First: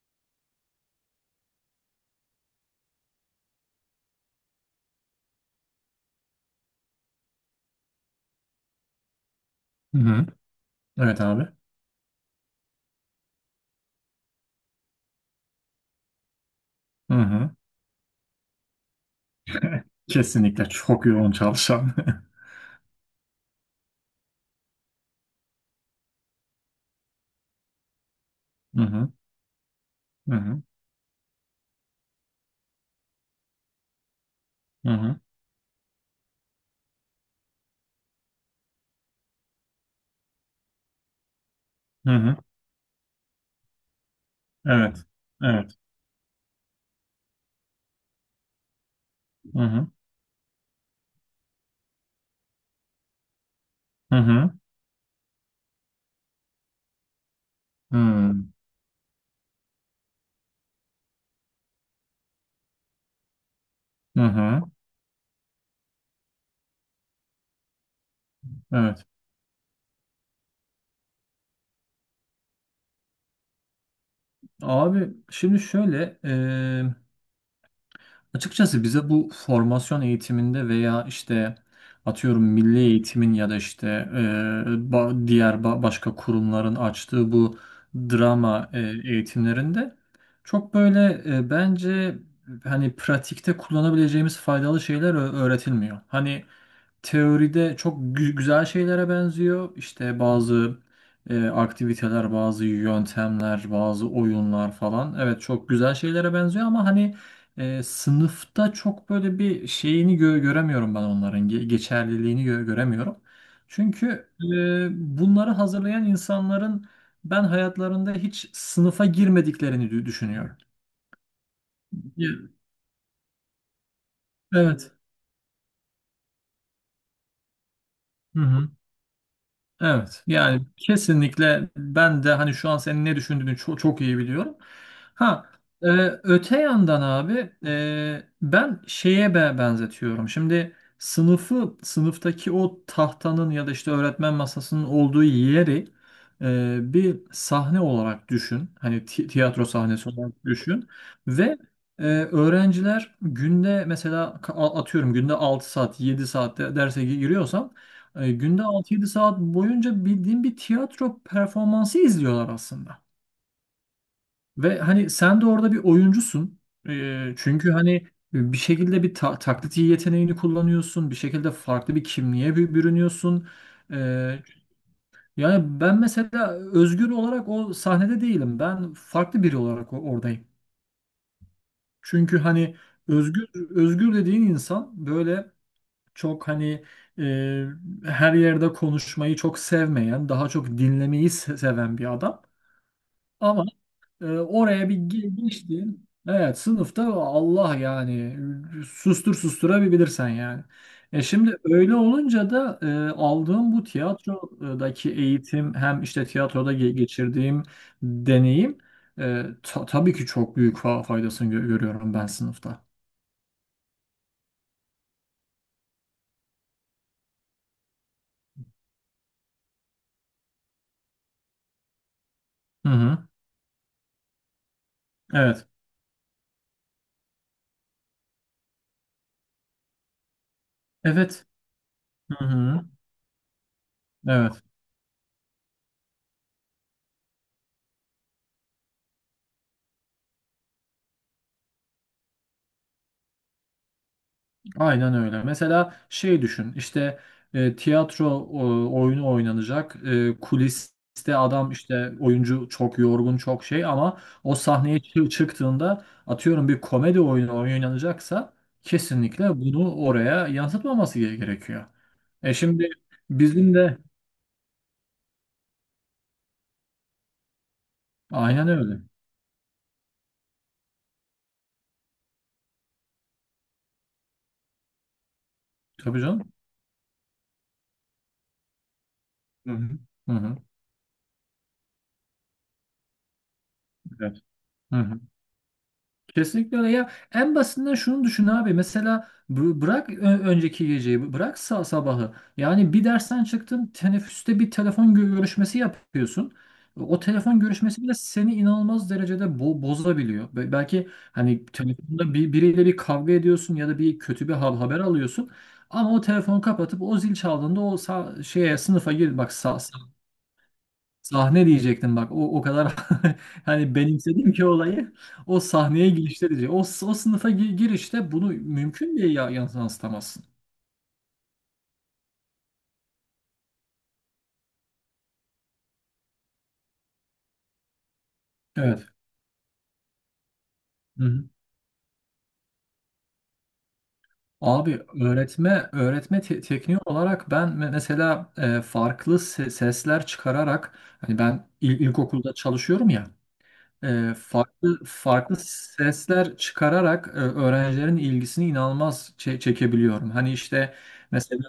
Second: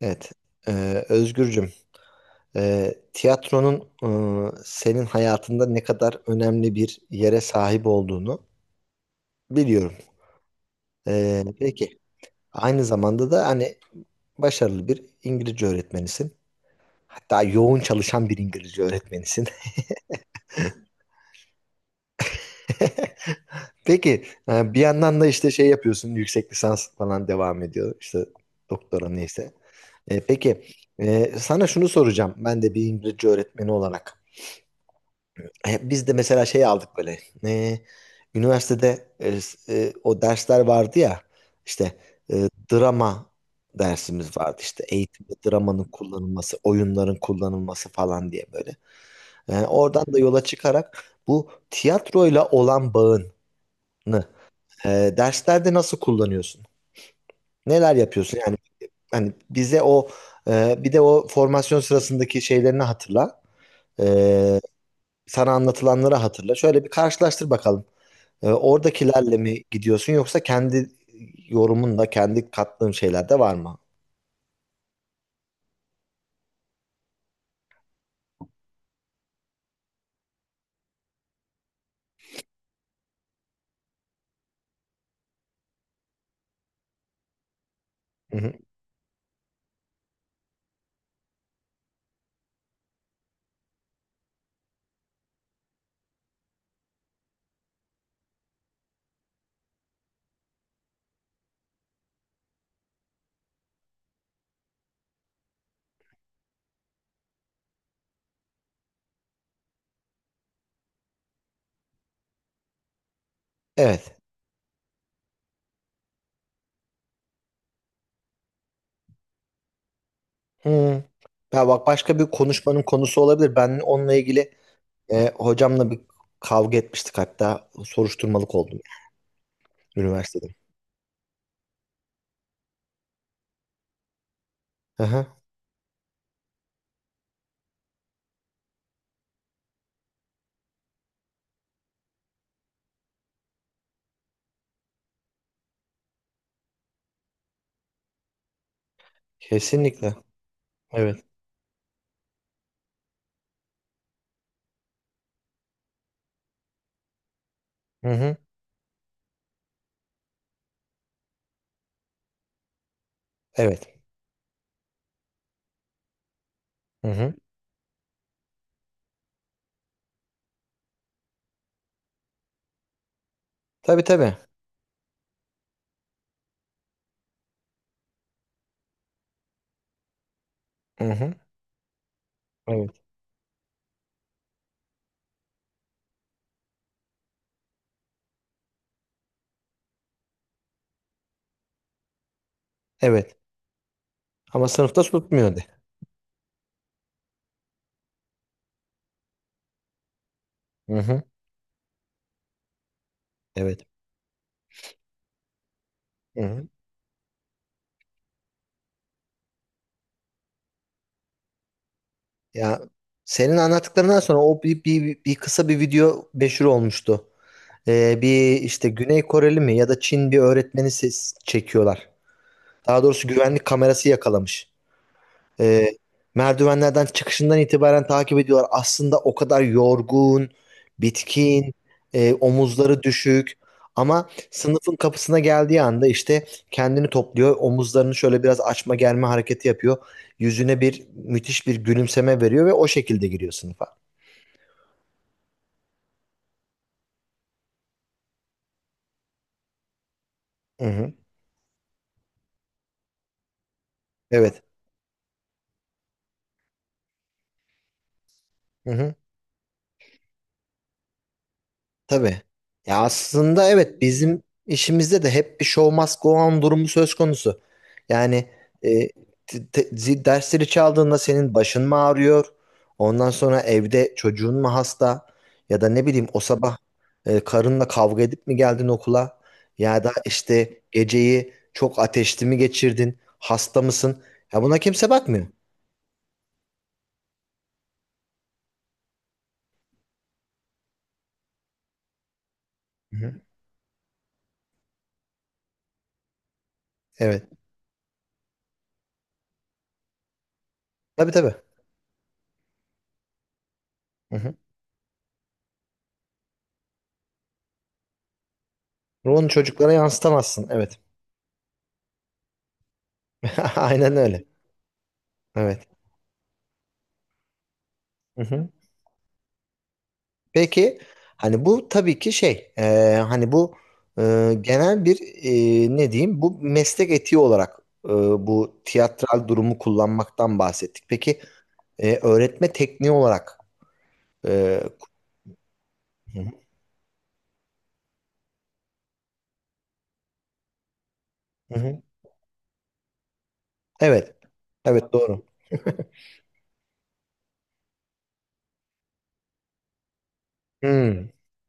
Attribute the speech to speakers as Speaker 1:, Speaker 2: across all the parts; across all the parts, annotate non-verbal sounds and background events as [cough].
Speaker 1: Evet. Özgürcüm, tiyatronun senin hayatında ne kadar önemli bir yere sahip olduğunu biliyorum.
Speaker 2: Hı hı. Evet, abi.
Speaker 1: Peki, aynı zamanda da hani başarılı bir İngilizce öğretmenisin.
Speaker 2: Hı
Speaker 1: Hatta
Speaker 2: hı.
Speaker 1: yoğun çalışan bir İngilizce öğretmenisin.
Speaker 2: [laughs] Kesinlikle çok yoğun çalışan. [laughs]
Speaker 1: [laughs] Peki, bir yandan da işte şey yapıyorsun, yüksek lisans falan devam ediyor. İşte
Speaker 2: Hı
Speaker 1: doktora
Speaker 2: hı.
Speaker 1: neyse.
Speaker 2: Hı hı.
Speaker 1: Peki, sana şunu soracağım. Ben de bir İngilizce öğretmeni olarak.
Speaker 2: Hı hı.
Speaker 1: Biz de mesela şey aldık böyle. e, Üniversitede o dersler vardı ya. İşte
Speaker 2: Hı
Speaker 1: e,
Speaker 2: hı.
Speaker 1: drama dersimiz vardı. İşte
Speaker 2: Evet.
Speaker 1: eğitimde
Speaker 2: Evet.
Speaker 1: dramanın kullanılması, oyunların kullanılması falan diye böyle.
Speaker 2: Hı hı.
Speaker 1: Oradan da yola çıkarak bu tiyatroyla olan bağını
Speaker 2: Hı hı.
Speaker 1: derslerde nasıl kullanıyorsun? Neler
Speaker 2: Hı hı.
Speaker 1: yapıyorsun? Yani hani bize o, bir de o formasyon sırasındaki şeylerini hatırla.
Speaker 2: Hı
Speaker 1: E,
Speaker 2: hı.
Speaker 1: Sana anlatılanları hatırla. Şöyle bir karşılaştır bakalım.
Speaker 2: Evet.
Speaker 1: Oradakilerle mi gidiyorsun yoksa kendi yorumunla kendi kattığın şeyler de var mı?
Speaker 2: Abi, şimdi şöyle. Açıkçası bize bu formasyon eğitiminde veya işte atıyorum milli eğitimin ya da işte e, başka kurumların açtığı bu
Speaker 1: Hı hı.
Speaker 2: drama eğitimlerinde çok böyle bence hani pratikte kullanabileceğimiz faydalı şeyler öğretilmiyor. Hani teoride çok güzel şeylere benziyor. İşte bazı aktiviteler, bazı yöntemler, bazı oyunlar falan. Evet, çok güzel şeylere benziyor ama hani sınıfta çok böyle bir şeyini göremiyorum, ben onların geçerliliğini göremiyorum.
Speaker 1: Evet.
Speaker 2: Çünkü bunları hazırlayan insanların ben hayatlarında hiç sınıfa girmediklerini düşünüyorum.
Speaker 1: Hı. Ya bak, başka
Speaker 2: Ya,
Speaker 1: bir konuşmanın konusu olabilir. Ben onunla ilgili
Speaker 2: evet.
Speaker 1: hocamla bir kavga etmiştik, hatta soruşturmalık oldum
Speaker 2: Evet,
Speaker 1: üniversitede.
Speaker 2: yani kesinlikle ben de hani şu an senin ne düşündüğünü çok, çok iyi biliyorum.
Speaker 1: Hı hı.
Speaker 2: Ha, e, öte yandan abi, ben şeye benzetiyorum. Şimdi sınıftaki o tahtanın ya da işte öğretmen masasının olduğu yeri bir sahne olarak düşün. Hani tiyatro sahnesi
Speaker 1: Kesinlikle.
Speaker 2: olarak düşün
Speaker 1: Evet.
Speaker 2: ve öğrenciler günde mesela atıyorum günde 6 saat 7 saatte derse giriyorsam,
Speaker 1: Hı hı.
Speaker 2: günde 6-7 saat boyunca bildiğin bir tiyatro performansı izliyorlar aslında.
Speaker 1: Evet.
Speaker 2: Ve hani sen de orada bir oyuncusun.
Speaker 1: Hı hı.
Speaker 2: Çünkü hani bir şekilde bir taklit yeteneğini kullanıyorsun. Bir şekilde farklı bir kimliğe bürünüyorsun.
Speaker 1: Tabii tabii.
Speaker 2: E, Yani ben mesela Özgür olarak o sahnede değilim. Ben farklı biri olarak oradayım.
Speaker 1: Hı hı.
Speaker 2: Çünkü hani
Speaker 1: Evet.
Speaker 2: özgür özgür dediğin insan böyle çok hani e, her yerde konuşmayı çok sevmeyen, daha çok dinlemeyi seven bir adam.
Speaker 1: Evet.
Speaker 2: Ama
Speaker 1: Ama
Speaker 2: oraya bir
Speaker 1: sınıfta
Speaker 2: gi-
Speaker 1: tutmuyordu.
Speaker 2: geçti. Evet, sınıfta Allah yani susturabilirsen yani.
Speaker 1: Hı hı.
Speaker 2: Şimdi öyle olunca da, aldığım bu
Speaker 1: Evet.
Speaker 2: tiyatrodaki eğitim, hem işte
Speaker 1: Hı hı.
Speaker 2: tiyatroda geçirdiğim deneyim, tabii ki çok büyük faydasını görüyorum ben
Speaker 1: Ya,
Speaker 2: sınıfta.
Speaker 1: senin anlattıklarından sonra o bir kısa bir video meşhur olmuştu. Bir işte Güney Koreli mi ya da Çin bir öğretmeni ses çekiyorlar.
Speaker 2: Hı
Speaker 1: Daha doğrusu
Speaker 2: hı.
Speaker 1: güvenlik kamerası yakalamış.
Speaker 2: Evet.
Speaker 1: E, Merdivenlerden çıkışından itibaren takip ediyorlar. Aslında o kadar yorgun,
Speaker 2: Evet.
Speaker 1: bitkin,
Speaker 2: Hı hı.
Speaker 1: omuzları düşük. Ama
Speaker 2: Evet.
Speaker 1: sınıfın kapısına geldiği anda işte kendini topluyor. Omuzlarını şöyle biraz açma germe hareketi yapıyor. Yüzüne bir müthiş bir gülümseme veriyor ve o şekilde giriyor sınıfa.
Speaker 2: Aynen öyle. Mesela şey düşün, işte tiyatro oyunu oynanacak.
Speaker 1: Hı hı.
Speaker 2: Kuliste adam, işte oyuncu, çok yorgun, çok şey, ama o
Speaker 1: Evet.
Speaker 2: sahneye çıktığında atıyorum bir komedi oyunu oynanacaksa
Speaker 1: Hı hı.
Speaker 2: kesinlikle bunu oraya yansıtmaması gerekiyor.
Speaker 1: Tabii.
Speaker 2: Şimdi
Speaker 1: Ya, aslında
Speaker 2: bizim de
Speaker 1: evet bizim işimizde de hep bir show must go on durumu söz konusu. Yani
Speaker 2: aynen öyle.
Speaker 1: e, dersleri çaldığında senin başın mı ağrıyor? Ondan sonra evde çocuğun mu hasta? Ya da ne
Speaker 2: Tabii
Speaker 1: bileyim, o
Speaker 2: canım.
Speaker 1: sabah karınla kavga edip mi geldin okula?
Speaker 2: Hı hı.
Speaker 1: Ya da
Speaker 2: Hı hı.
Speaker 1: işte geceyi çok ateşli mi geçirdin? Hasta mısın?
Speaker 2: Evet.
Speaker 1: Ya, buna
Speaker 2: Hı
Speaker 1: kimse
Speaker 2: hı.
Speaker 1: bakmıyor.
Speaker 2: Kesinlikle öyle. Ya, en basitinden şunu düşün abi. Mesela bırak önceki geceyi, bırak sabahı. Yani bir
Speaker 1: Hı-hı.
Speaker 2: dersten çıktın, teneffüste bir telefon görüşmesi yapıyorsun. O
Speaker 1: Evet.
Speaker 2: telefon görüşmesi bile seni inanılmaz derecede bozabiliyor. Belki
Speaker 1: Tabii tabii.
Speaker 2: hani telefonda biriyle bir kavga ediyorsun ya da bir kötü bir
Speaker 1: Hı-hı.
Speaker 2: haber alıyorsun. Ama o telefonu kapatıp o zil çaldığında o şeye sınıfa gir,
Speaker 1: Bunu
Speaker 2: bak.
Speaker 1: çocuklara yansıtamazsın. Evet.
Speaker 2: Sahne diyecektim, bak. O kadar [laughs]
Speaker 1: [laughs]
Speaker 2: hani
Speaker 1: Aynen öyle.
Speaker 2: benimsedim ki olayı. O
Speaker 1: Evet.
Speaker 2: sahneye girişte diyecek. O sınıfa girişte
Speaker 1: Hı
Speaker 2: bunu
Speaker 1: hı.
Speaker 2: mümkün diye ya yansıtamazsın.
Speaker 1: Peki, hani bu tabii ki şey, hani bu genel bir, ne diyeyim, bu meslek etiği olarak e, bu
Speaker 2: Evet.
Speaker 1: tiyatral durumu kullanmaktan bahsettik. Peki
Speaker 2: Hı-hı.
Speaker 1: öğretme tekniği olarak e,
Speaker 2: Abi, öğretme
Speaker 1: Hı
Speaker 2: öğretme
Speaker 1: hı.
Speaker 2: tekniği olarak ben mesela farklı sesler çıkararak, hani ben
Speaker 1: Hı
Speaker 2: il-
Speaker 1: hı.
Speaker 2: ilkokulda çalışıyorum ya,
Speaker 1: Evet,
Speaker 2: farklı
Speaker 1: evet, doğru.
Speaker 2: farklı sesler çıkararak, öğrencilerin ilgisini inanılmaz çekebiliyorum. Hani işte
Speaker 1: Hmm,
Speaker 2: mesela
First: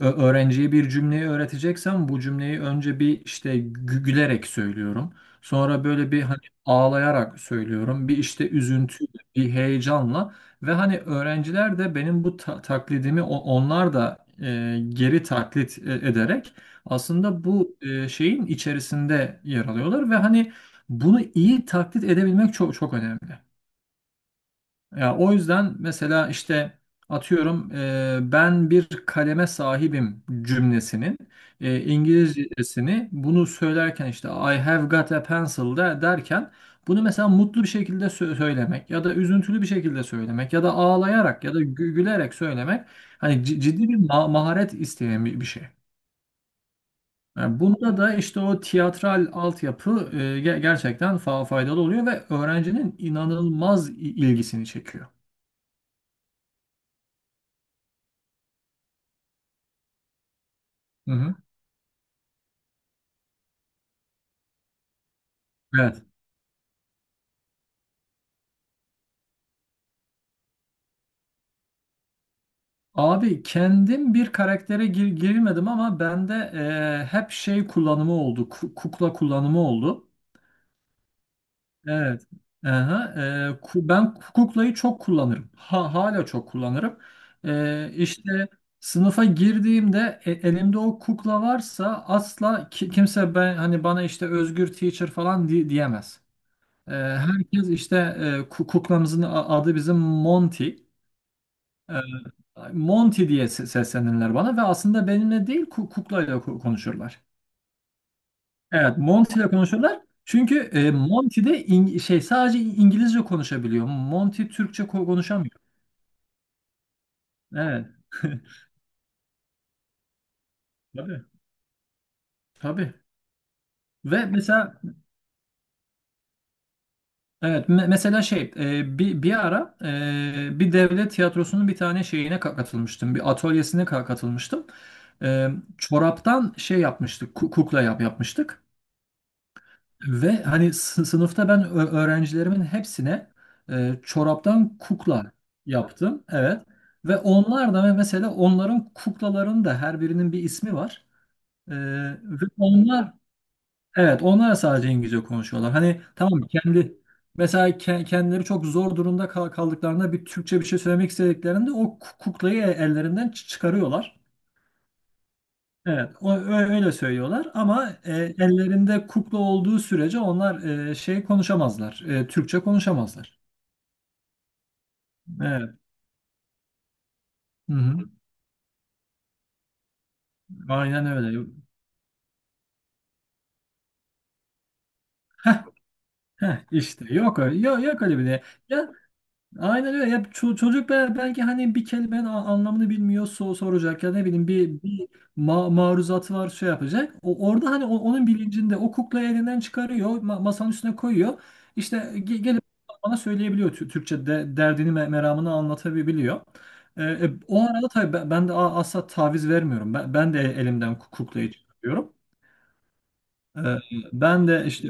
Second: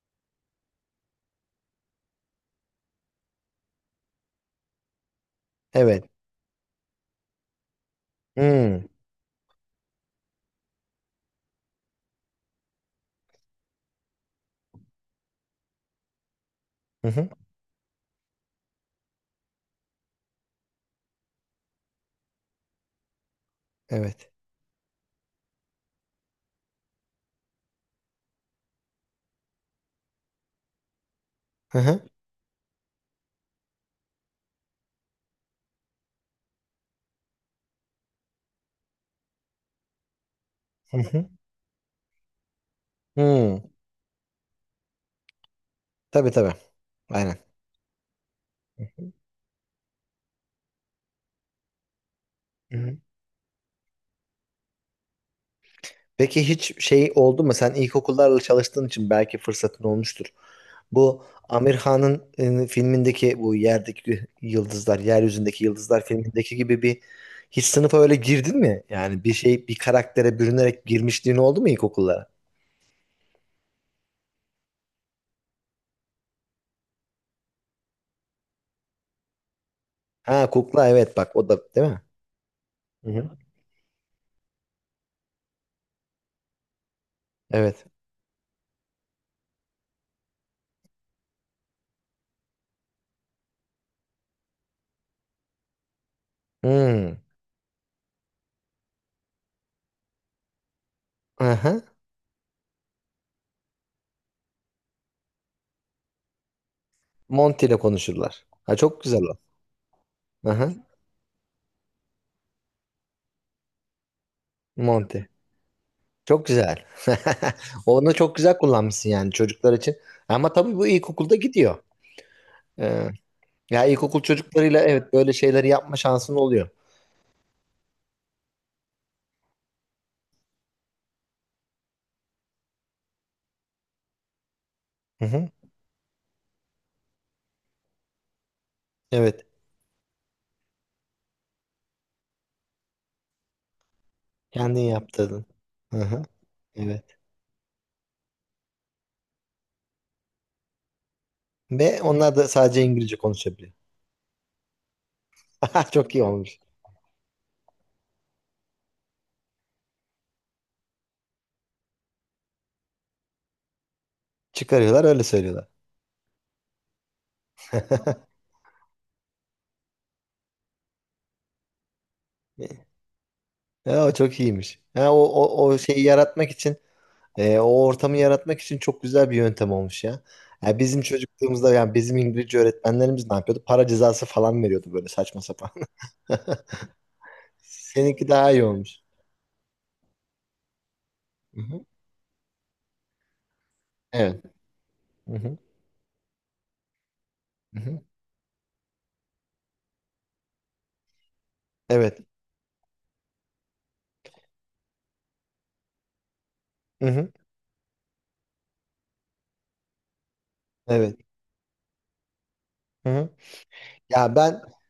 Speaker 2: öğrenciye bir cümleyi öğreteceksem, bu cümleyi önce bir işte gülerek söylüyorum. Sonra
Speaker 1: evet.
Speaker 2: böyle bir hani ağlayarak söylüyorum. Bir işte
Speaker 1: Hmm.
Speaker 2: üzüntüyle, bir heyecanla, ve hani öğrenciler de benim bu taklidimi onlar da geri taklit ederek
Speaker 1: Hı hı.
Speaker 2: aslında bu şeyin içerisinde yer alıyorlar, ve hani bunu iyi taklit edebilmek çok çok önemli.
Speaker 1: Evet.
Speaker 2: Ya, o yüzden mesela işte atıyorum ben bir kaleme sahibim cümlesinin
Speaker 1: Hı hı.
Speaker 2: İngilizcesini, bunu söylerken işte I have got a pencil de derken, bunu mesela mutlu bir şekilde söylemek ya da üzüntülü bir şekilde söylemek ya da
Speaker 1: Hı hı.
Speaker 2: ağlayarak ya da gülerek söylemek hani
Speaker 1: Hmm.
Speaker 2: ciddi bir maharet isteyen bir şey.
Speaker 1: Tabii tabii. Aynen.
Speaker 2: Yani bunda da işte o
Speaker 1: Hı
Speaker 2: tiyatral altyapı gerçekten faydalı oluyor ve öğrencinin
Speaker 1: hı.
Speaker 2: inanılmaz ilgisini çekiyor.
Speaker 1: Peki, hiç şey oldu mu? Sen ilkokullarla çalıştığın için belki fırsatın olmuştur.
Speaker 2: Hı
Speaker 1: Bu
Speaker 2: hı.
Speaker 1: Amir Khan'ın filmindeki bu yerdeki yıldızlar, yeryüzündeki
Speaker 2: Evet.
Speaker 1: yıldızlar filmindeki gibi bir, hiç sınıfa öyle girdin mi? Yani bir şey, bir karaktere bürünerek girmişliğin oldu mu ilkokullara?
Speaker 2: Abi, kendim bir karaktere girmedim ama bende hep şey kullanımı oldu. Kukla kullanımı oldu.
Speaker 1: Ha, kukla, evet, bak o da değil mi?
Speaker 2: Evet. Aha,
Speaker 1: Hı-hı.
Speaker 2: ben kuklayı çok kullanırım. Ha, hala çok kullanırım.
Speaker 1: Evet.
Speaker 2: İşte sınıfa girdiğimde elimde o kukla varsa, asla kimse ben hani bana işte Özgür teacher falan diyemez.
Speaker 1: Hmm.
Speaker 2: Herkes işte, kuklamızın adı bizim, Monty.
Speaker 1: Aha.
Speaker 2: Ee, Monty diye seslenirler bana ve aslında benimle değil kuklayla konuşurlar.
Speaker 1: Monty ile konuşurlar. Ha,
Speaker 2: Evet,
Speaker 1: çok güzel o.
Speaker 2: Monty ile konuşurlar. Çünkü
Speaker 1: Aha.
Speaker 2: Monty de sadece İngilizce konuşabiliyor. Monty Türkçe ko-
Speaker 1: Monty.
Speaker 2: konuşamıyor.
Speaker 1: Çok güzel. [laughs]
Speaker 2: Evet.
Speaker 1: Onu çok güzel
Speaker 2: [laughs]
Speaker 1: kullanmışsın yani çocuklar için. Ama tabii bu
Speaker 2: Tabii.
Speaker 1: ilkokulda gidiyor.
Speaker 2: Tabii.
Speaker 1: Ee, Ya ilkokul
Speaker 2: Ve
Speaker 1: çocuklarıyla
Speaker 2: mesela,
Speaker 1: evet böyle şeyleri yapma şansın oluyor.
Speaker 2: evet, mesela bir ara, bir devlet tiyatrosunun bir tane şeyine katılmıştım. Bir atölyesine katılmıştım.
Speaker 1: Hı hı.
Speaker 2: E, Çoraptan şey yapmıştık. Kukla yapmıştık.
Speaker 1: Evet.
Speaker 2: Ve hani sınıfta ben öğrencilerimin hepsine çoraptan
Speaker 1: Kendin
Speaker 2: kukla
Speaker 1: yaptırdın. Hı hı.
Speaker 2: yaptım. Evet. Ve
Speaker 1: Evet.
Speaker 2: onlar da mesela, onların kuklaların da her birinin bir ismi var. E,
Speaker 1: Ve onlar
Speaker 2: ve
Speaker 1: da sadece
Speaker 2: onlar
Speaker 1: İngilizce konuşabiliyor.
Speaker 2: evet onlar sadece İngilizce konuşuyorlar.
Speaker 1: [laughs]
Speaker 2: Hani
Speaker 1: Çok iyi
Speaker 2: tamam,
Speaker 1: olmuş.
Speaker 2: kendi mesela kendileri çok zor durumda kaldıklarında bir Türkçe bir şey söylemek istediklerinde o kuklayı ellerinden çıkarıyorlar.
Speaker 1: Çıkarıyorlar, öyle söylüyorlar.
Speaker 2: Evet, öyle söylüyorlar ama ellerinde kukla olduğu sürece onlar konuşamazlar, Türkçe konuşamazlar.
Speaker 1: Ya, o çok iyiymiş. Ha, o, o,
Speaker 2: Evet,
Speaker 1: o şeyi yaratmak için,
Speaker 2: hı
Speaker 1: o
Speaker 2: hı.
Speaker 1: ortamı yaratmak için çok güzel bir yöntem olmuş ya. Ya, bizim
Speaker 2: Aynen öyle.
Speaker 1: çocukluğumuzda yani bizim İngilizce öğretmenlerimiz ne yapıyordu? Para cezası falan veriyordu böyle saçma
Speaker 2: Heh,
Speaker 1: sapan. [laughs]
Speaker 2: heh, işte yok öyle, yok, yok öyle bir
Speaker 1: Seninki
Speaker 2: şey.
Speaker 1: daha iyi olmuş.
Speaker 2: Aynen öyle. Ya, çocuk belki
Speaker 1: Hı
Speaker 2: hani
Speaker 1: hı.
Speaker 2: bir kelimenin anlamını bilmiyor, soracak, ya ne
Speaker 1: Evet.
Speaker 2: bileyim, bir
Speaker 1: Hı hı.
Speaker 2: maruzatı var, şey yapacak. Orada
Speaker 1: Hı
Speaker 2: hani o-
Speaker 1: hı.
Speaker 2: onun bilincinde o kuklayı elinden çıkarıyor, masanın üstüne koyuyor. İşte
Speaker 1: Evet.
Speaker 2: gelip bana söyleyebiliyor, Tü- Türkçe derdini meramını anlatabiliyor.
Speaker 1: Hı hı.
Speaker 2: O arada tabii, ben de asla taviz vermiyorum. Ben de elimden ku-
Speaker 1: Evet.
Speaker 2: kuklayı çıkarıyorum.
Speaker 1: Hı hı.
Speaker 2: Ee,
Speaker 1: Ya
Speaker 2: Ben
Speaker 1: ben
Speaker 2: de işte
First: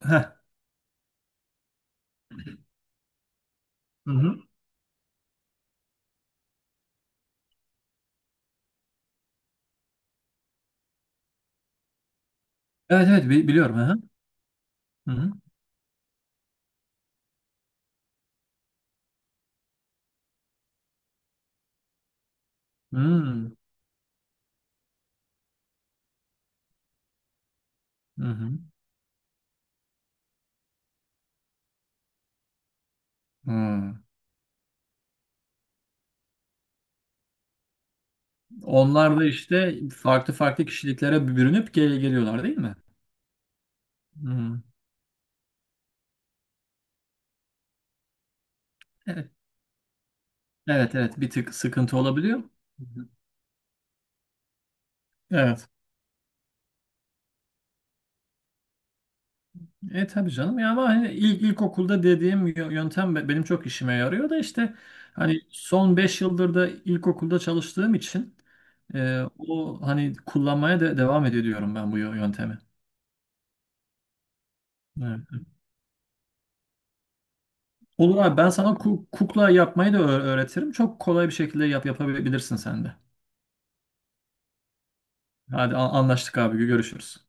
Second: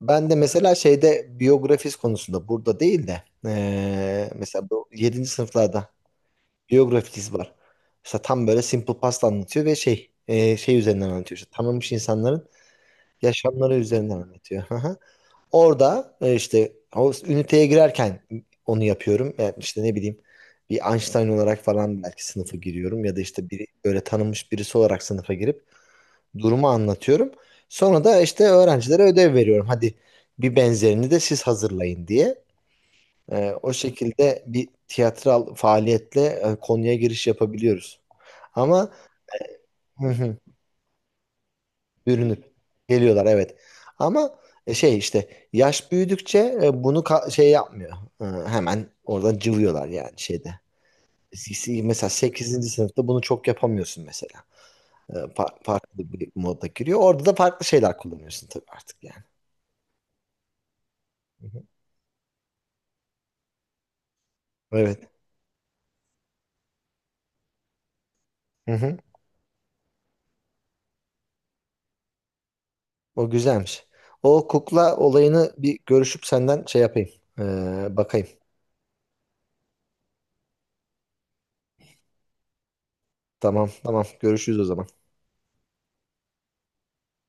Speaker 1: ben
Speaker 2: heh.
Speaker 1: de mesela şeyde biyografis konusunda burada değil de,
Speaker 2: Hı hı.
Speaker 1: mesela bu yedinci sınıflarda biyografis var. Mesela tam böyle Simple Past anlatıyor ve şey üzerinden anlatıyor. İşte tanınmış insanların
Speaker 2: Evet, evet, bi-
Speaker 1: yaşamları
Speaker 2: biliyorum. Hı
Speaker 1: üzerinden anlatıyor. Hı hı.
Speaker 2: hı.
Speaker 1: Orada işte o üniteye girerken onu yapıyorum. Yani işte ne bileyim, bir Einstein olarak falan belki sınıfa
Speaker 2: Hı
Speaker 1: giriyorum ya da işte
Speaker 2: hı.
Speaker 1: bir böyle tanınmış birisi olarak sınıfa girip durumu anlatıyorum. Sonra da
Speaker 2: Hı
Speaker 1: işte
Speaker 2: hı.
Speaker 1: öğrencilere ödev veriyorum. Hadi bir benzerini de siz hazırlayın diye.
Speaker 2: Hı
Speaker 1: O
Speaker 2: hı.
Speaker 1: şekilde bir tiyatral faaliyetle konuya giriş yapabiliyoruz. Ama
Speaker 2: Onlar da işte farklı
Speaker 1: [laughs]
Speaker 2: farklı kişiliklere bürünüp geliyorlar,
Speaker 1: bürünüp
Speaker 2: değil mi?
Speaker 1: geliyorlar, evet. Ama
Speaker 2: Hı.
Speaker 1: şey işte yaş büyüdükçe bunu şey yapmıyor. Hemen
Speaker 2: Evet,
Speaker 1: oradan cıvıyorlar yani şeyde.
Speaker 2: evet, evet. Bir tık sıkıntı
Speaker 1: Mesela
Speaker 2: olabiliyor.
Speaker 1: sekizinci
Speaker 2: Hı
Speaker 1: sınıfta
Speaker 2: hı.
Speaker 1: bunu çok yapamıyorsun mesela.
Speaker 2: Evet.
Speaker 1: Farklı bir moda giriyor. Orada da farklı şeyler kullanıyorsun tabii artık yani.
Speaker 2: Tabii canım ya, ama hani ilk
Speaker 1: Hı hı.
Speaker 2: ilkokulda dediğim yöntem benim çok işime yarıyor da işte,
Speaker 1: Evet.
Speaker 2: hani son 5 yıldır da ilkokulda çalıştığım için
Speaker 1: Hı hı.
Speaker 2: o hani kullanmaya da devam ediyorum ben bu yöntemi.
Speaker 1: O güzelmiş. O kukla
Speaker 2: Evet.
Speaker 1: olayını bir görüşüp senden şey yapayım. E,
Speaker 2: Olur
Speaker 1: Bakayım.
Speaker 2: abi, ben sana kukla yapmayı da öğretirim. Çok kolay bir şekilde yapabilirsin sen de.
Speaker 1: Tamam, tamam, görüşürüz o zaman.
Speaker 2: Hadi anlaştık abi, görüşürüz.